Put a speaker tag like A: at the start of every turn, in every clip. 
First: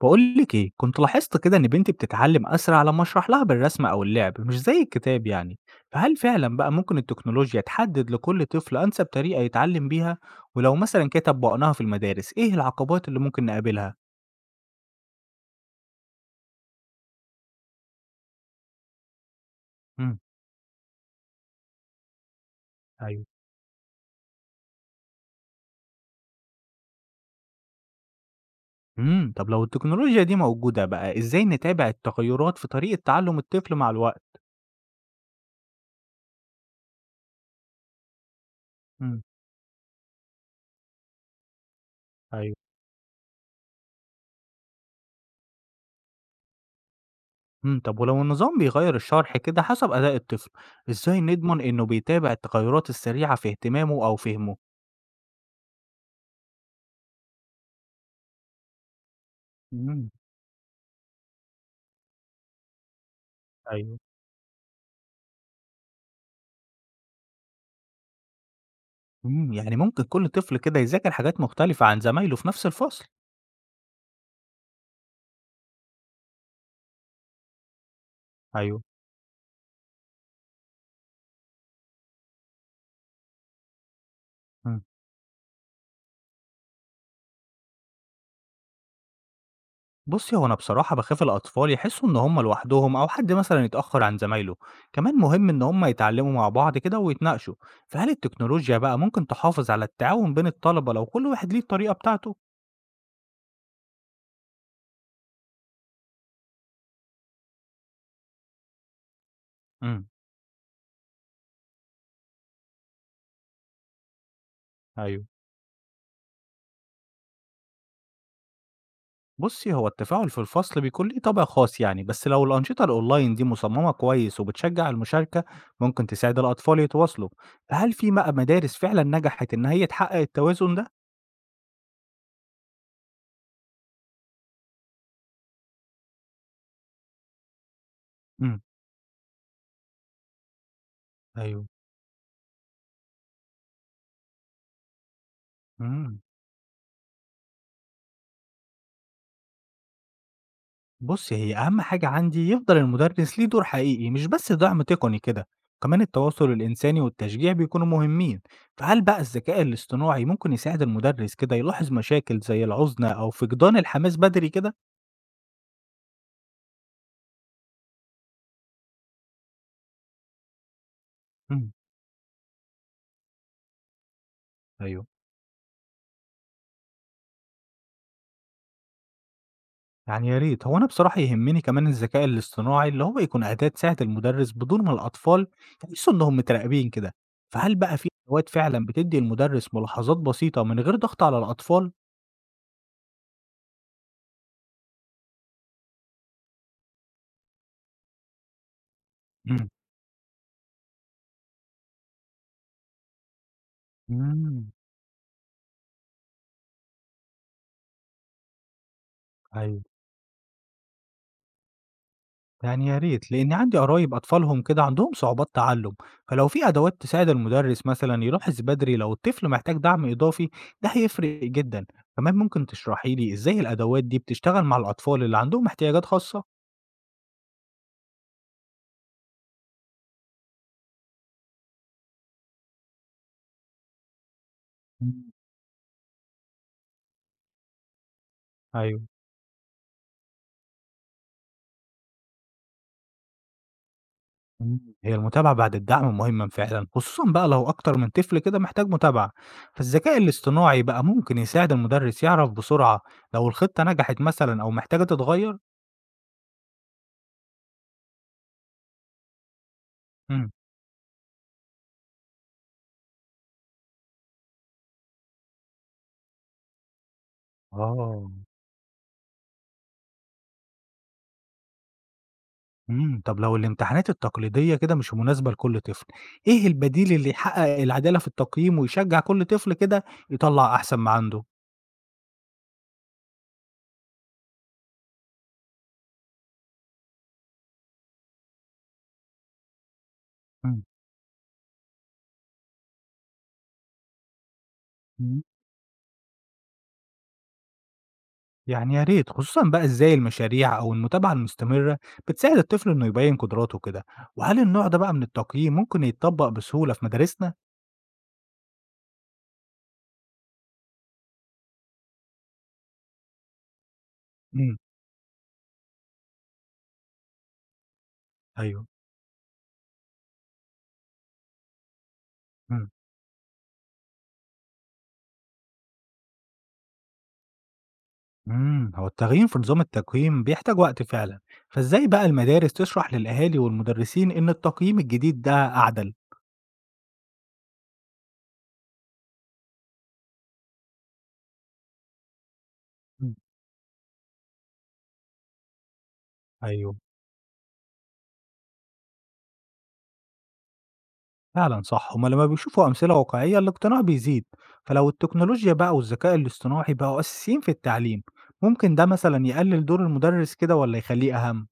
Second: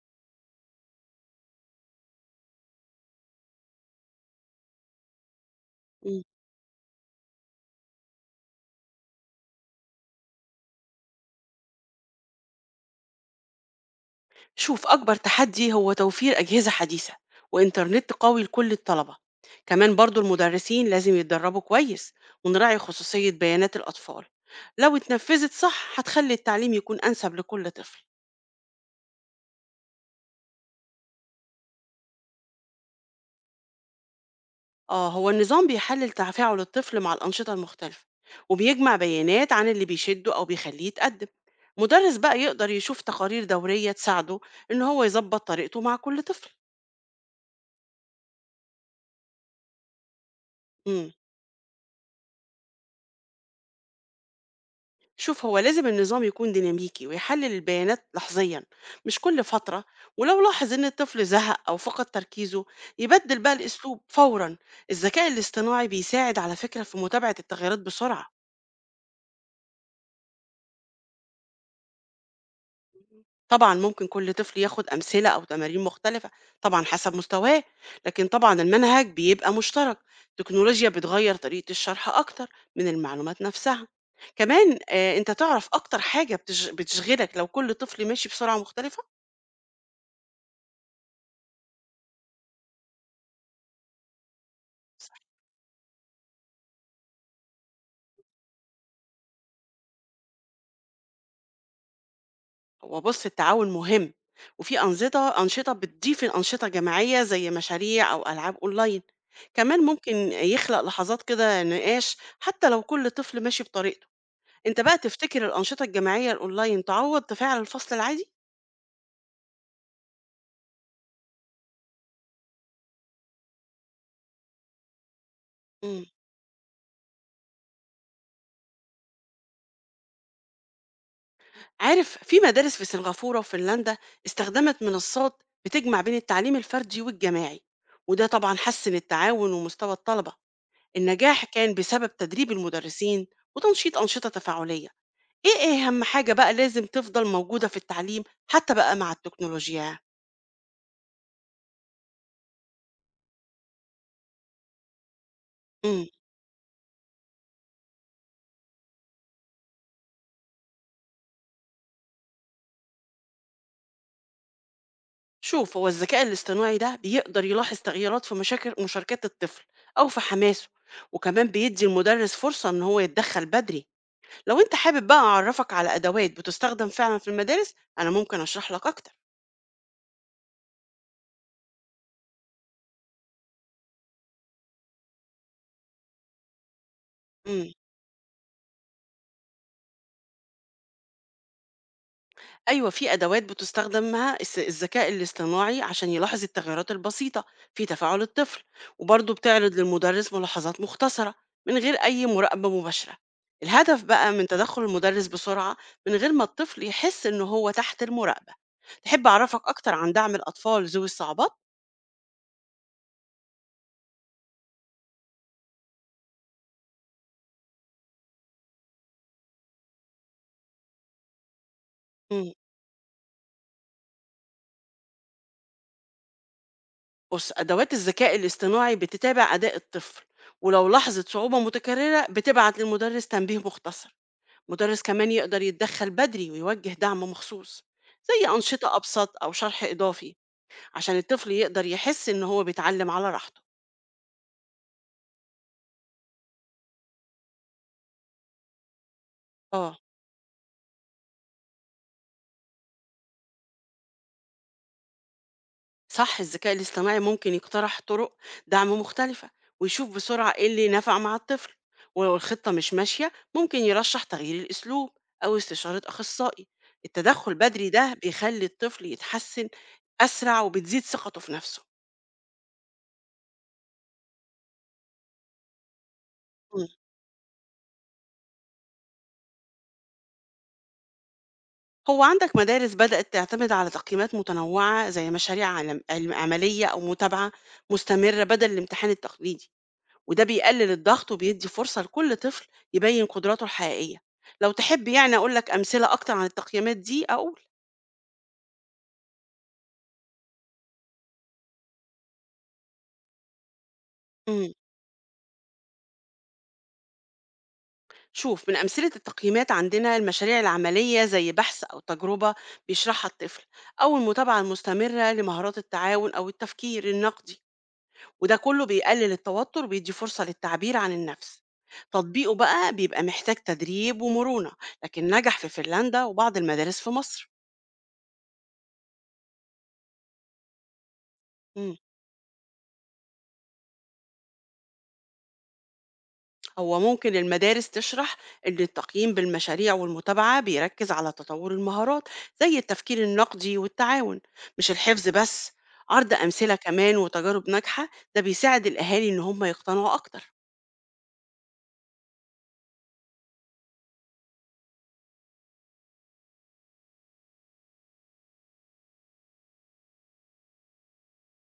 A: بقول لك ايه، كنت لاحظت كده ان بنتي بتتعلم اسرع لما اشرح لها بالرسم او اللعب، مش زي الكتاب يعني. فهل
B: إمم.
A: فعلا بقى ممكن التكنولوجيا تحدد لكل طفل انسب طريقة يتعلم بيها؟ ولو مثلا كتب بقناها في المدارس، ايه العقبات اللي ممكن نقابلها؟
B: شوف أكبر تحدي هو توفير أجهزة حديثة وإنترنت قوي لكل الطلبة، كمان
A: امم
B: برضو المدرسين لازم يتدربوا كويس ونراعي
A: ايوه.
B: خصوصية بيانات الأطفال، لو اتنفذت صح هتخلي التعليم يكون أنسب لكل طفل.
A: طب لو التكنولوجيا دي موجودة بقى، ازاي نتابع التغيرات في طريقة تعلم الطفل مع الوقت؟
B: آه هو النظام بيحلل تفاعل الطفل مع الأنشطة المختلفة وبيجمع
A: امم.
B: بيانات عن اللي بيشده أو بيخليه يتقدم، مدرس بقى
A: ايوه.
B: يقدر يشوف تقارير دورية تساعده إن هو يظبط طريقته مع كل طفل.
A: طب ولو النظام بيغير الشرح كده حسب اداء الطفل،
B: إمم.
A: ازاي نضمن انه بيتابع التغيرات السريعة في اهتمامه او فهمه؟
B: شوف هو لازم النظام يكون ديناميكي ويحلل البيانات لحظيا مش كل فترة،
A: امم.
B: ولو لاحظ إن الطفل زهق أو فقد تركيزه يبدل بقى الأسلوب
A: ايوه.
B: فورا. الذكاء الاصطناعي بيساعد على فكرة في متابعة التغيرات بسرعة.
A: إمم، يعني ممكن كل طفل كده يذاكر حاجات مختلفة عن زمايله في نفس الفصل.
B: طبعا ممكن كل طفل ياخد أمثلة أو تمارين مختلفة، طبعا حسب مستواه، لكن طبعا
A: أيوه.
B: المنهج بيبقى مشترك. التكنولوجيا بتغير طريقة الشرح أكتر من المعلومات نفسها. كمان
A: إمم.
B: آه، انت تعرف اكتر حاجة بتشغلك لو كل طفل ماشي بسرعة مختلفة؟
A: بُصّي، هو أنا بصراحة باخاف الأطفال يحسّوا إن هم لوحدهم أو حد مثلًا يتأخّر عن زمايله، كمان مهم إن هم يتعلّموا مع بعض كده ويتناقشوا، فهل التكنولوجيا بقى ممكن تحافظ على التعاون بين الطلبة لو كل واحد ليه الطريقة بتاعته؟
B: هو بص التعاون مهم، وفي أنظمة أنشطة بتضيف الأنشطة جماعية زي مشاريع أو ألعاب أونلاين. كمان
A: إمم،
B: ممكن يخلق لحظات كده نقاش حتى لو كل طفل ماشي بطريقته. أنت بقى
A: أيوه.
B: تفتكر الأنشطة الجماعية الأونلاين تعوض تفاعل الفصل العادي؟
A: بُصّي، هو التفاعل في الفصل بيكون ليه طابع خاص يعني، بس لو الأنشطة الأونلاين دي مصممة كويس وبتشجّع المشاركة،
B: مم.
A: ممكن تساعد الأطفال يتواصلوا. فهل في بقى مدارس فعلًا نجحت إن هي تحقق التوازن ده؟
B: عارف في مدارس في سنغافورة وفنلندا استخدمت منصات بتجمع بين التعليم الفردي والجماعي، وده طبعا
A: إمم،
B: حسن التعاون ومستوى الطلبة. النجاح
A: أيوه.
B: كان بسبب تدريب المدرسين وتنشيط أنشطة تفاعلية. إيه أهم
A: إمم،
B: حاجة بقى لازم تفضل موجودة في التعليم حتى بقى مع التكنولوجيا؟
A: بُصّي، هي أهم حاجة عندي يفضل المدرس ليه دور حقيقي، مش بس دعم تقني كده، كمان
B: إمم،
A: التواصل الإنساني والتشجيع بيكونوا مهمين. فهل بقى الذكاء الاصطناعي ممكن يساعد المدرس كده يلاحظ مشاكل زي العُزلة أو فقدان الحماس بدري كده؟
B: شوف هو الذكاء الاصطناعي ده بيقدر يلاحظ تغييرات في مشاكل مشاركات الطفل أو في حماسه، وكمان
A: إمم،
B: بيدي المدرس فرصة إن هو يتدخل بدري. لو أنت
A: أيوه.
B: حابب بقى أعرفك على أدوات بتستخدم فعلا في المدارس أنا ممكن أشرح لك أكتر.
A: يعني يا ريت، هو أنا بصراحة يهمني كمان الذكاء الاصطناعي اللي هو يكون أداة تساعد المدرس بدون ما الأطفال يحسوا إنهم متراقبين كده.
B: إمم.
A: فهل بقى في أدوات فعلا بتدي المدرس ملاحظات بسيطة من غير ضغط على الأطفال؟
B: أيوه، في أدوات بتستخدمها الذكاء الاصطناعي عشان يلاحظ التغيرات البسيطة في تفاعل الطفل، وبرضه
A: مم.
B: بتعرض للمدرس ملاحظات مختصرة من غير أي مراقبة مباشرة. الهدف بقى من
A: مم.
B: تدخل المدرس بسرعة من غير ما الطفل يحس إن هو تحت المراقبة. تحب أعرفك
A: أيوه.
B: أكتر عن دعم الأطفال ذوي الصعوبات؟
A: يعني يا ريت، لأن عندي قرايب أطفالهم كده عندهم صعوبات تعلم، فلو في أدوات تساعد المدرس مثلا يلاحظ بدري لو الطفل محتاج دعم إضافي، ده هيفرق جدا. كمان
B: مم.
A: ممكن تشرحي لي إزاي الأدوات دي بتشتغل مع الأطفال اللي عندهم احتياجات خاصة؟
B: بص أدوات الذكاء الاصطناعي بتتابع أداء الطفل، ولو لاحظت صعوبة متكررة بتبعت للمدرس تنبيه مختصر. مدرس
A: مم.
B: كمان يقدر يتدخل بدري ويوجه دعم مخصوص زي أنشطة
A: أيوه.
B: أبسط أو شرح إضافي عشان الطفل يقدر يحس إن هو بيتعلم على راحته.
A: إمم، هي المتابعة بعد الدعم مهمًا فعلًا، خصوصًا بقى لو أكتر من طفل كده محتاج متابعة،
B: آه
A: فالذكاء الاصطناعي بقى ممكن يساعد المدرس يعرف بسرعة لو الخطة نجحت مثلًا أو محتاجة تتغير؟
B: صح، الذكاء الاصطناعي ممكن يقترح طرق دعم مختلفة ويشوف
A: إمم،
B: بسرعة إيه اللي نفع مع الطفل. ولو الخطة مش ماشية ممكن يرشح تغيير الأسلوب أو استشارة أخصائي. التدخل بدري ده
A: آه،
B: بيخلي الطفل يتحسن أسرع وبتزيد ثقته في نفسه.
A: إمم، طب لو الامتحانات التقليدية كده مش مناسبة لكل طفل، إيه البديل اللي يحقق العدالة في التقييم ويشجع كل طفل كده يطلّع أحسن ما عنده؟
B: هو عندك مدارس بدأت تعتمد على تقييمات متنوعة زي مشاريع عملية أو متابعة مستمرة بدل الامتحان التقليدي، وده بيقلل الضغط وبيدي فرصة لكل طفل يبين قدراته الحقيقية. لو تحب يعني
A: إمم.
B: أقول لك أمثلة أكتر عن التقييمات دي.
A: يعني يا ريت، خصوصا بقى ازاي المشاريع او المتابعة المستمرة بتساعد الطفل انه يبين قدراته كده، وهل
B: مم.
A: النوع ده بقى من التقييم ممكن يتطبق بسهولة في مدارسنا؟
B: شوف من أمثلة التقييمات عندنا المشاريع العملية زي بحث أو تجربة بيشرحها الطفل، أو المتابعة
A: امم.
B: المستمرة لمهارات التعاون أو التفكير النقدي. وده كله
A: ايوه.
B: بيقلل التوتر وبيدي فرصة للتعبير عن النفس. تطبيقه
A: مم.
B: بقى بيبقى محتاج تدريب ومرونة، لكن نجح في فنلندا وبعض المدارس في مصر.
A: مم. هو التغيير في نظام التقييم بيحتاج وقت فعلا،
B: مم.
A: فازاي بقى المدارس تشرح للأهالي والمدرسين ان التقييم الجديد ده أعدل؟
B: هو ممكن المدارس تشرح إن التقييم بالمشاريع والمتابعة بيركز على تطور المهارات زي التفكير
A: مم.
B: النقدي والتعاون، مش الحفظ بس. عرض أمثلة
A: ايوه.
B: كمان وتجارب ناجحة ده بيساعد الأهالي إن هم يقتنعوا أكتر.
A: فعلا صح، هما لما بيشوفوا أمثلة واقعية الاقتناع بيزيد. فلو التكنولوجيا بقى والذكاء الاصطناعي بقوا أساسيين في التعليم، ممكن ده مثلا يقلل دور المدرس كده ولا يخليه أهم؟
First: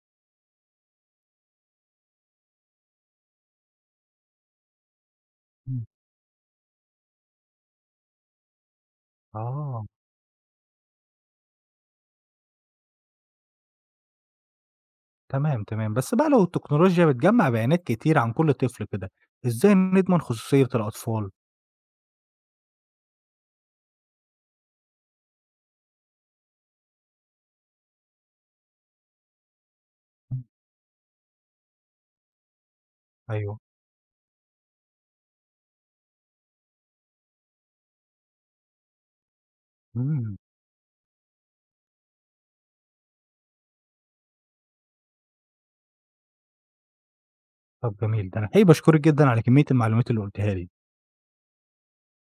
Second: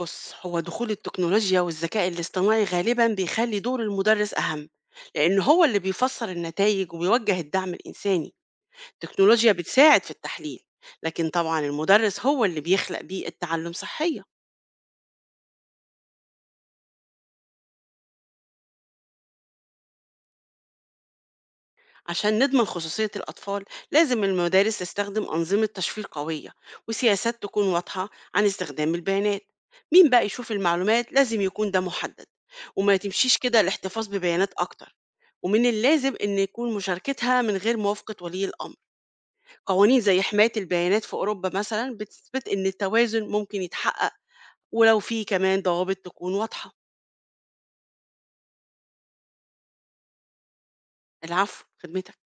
B: بص هو دخول التكنولوجيا والذكاء الاصطناعي غالبا بيخلي دور المدرس أهم، لأن هو اللي
A: إمم.
B: بيفسر النتائج وبيوجه الدعم الإنساني. التكنولوجيا
A: آه،
B: بتساعد في التحليل، لكن طبعا المدرس هو اللي بيخلق بيئة تعلم صحية.
A: تمام، تمام. بس بقى لو التكنولوجيا بتجمّع بيانات كتير عن كل طفل كده، إزاي نضمن خصوصية الأطفال؟
B: عشان نضمن خصوصية الأطفال لازم المدارس تستخدم أنظمة تشفير قوية، وسياسات تكون واضحة عن استخدام البيانات. مين بقى
A: مم.
B: يشوف المعلومات لازم يكون ده محدد، وما تمشيش
A: أيوه.
B: كده الاحتفاظ ببيانات أكتر. ومن اللازم إن يكون مشاركتها من غير موافقة ولي الأمر. قوانين زي
A: إمم.
B: حماية البيانات في أوروبا مثلا بتثبت إن التوازن ممكن يتحقق، ولو في كمان ضوابط تكون واضحة.
A: طب جميل، ده أنا الحقيقة باشكرِك جدًا على كمية المعلومات اللي قُلتيها لي.
B: العفو، خدمتك.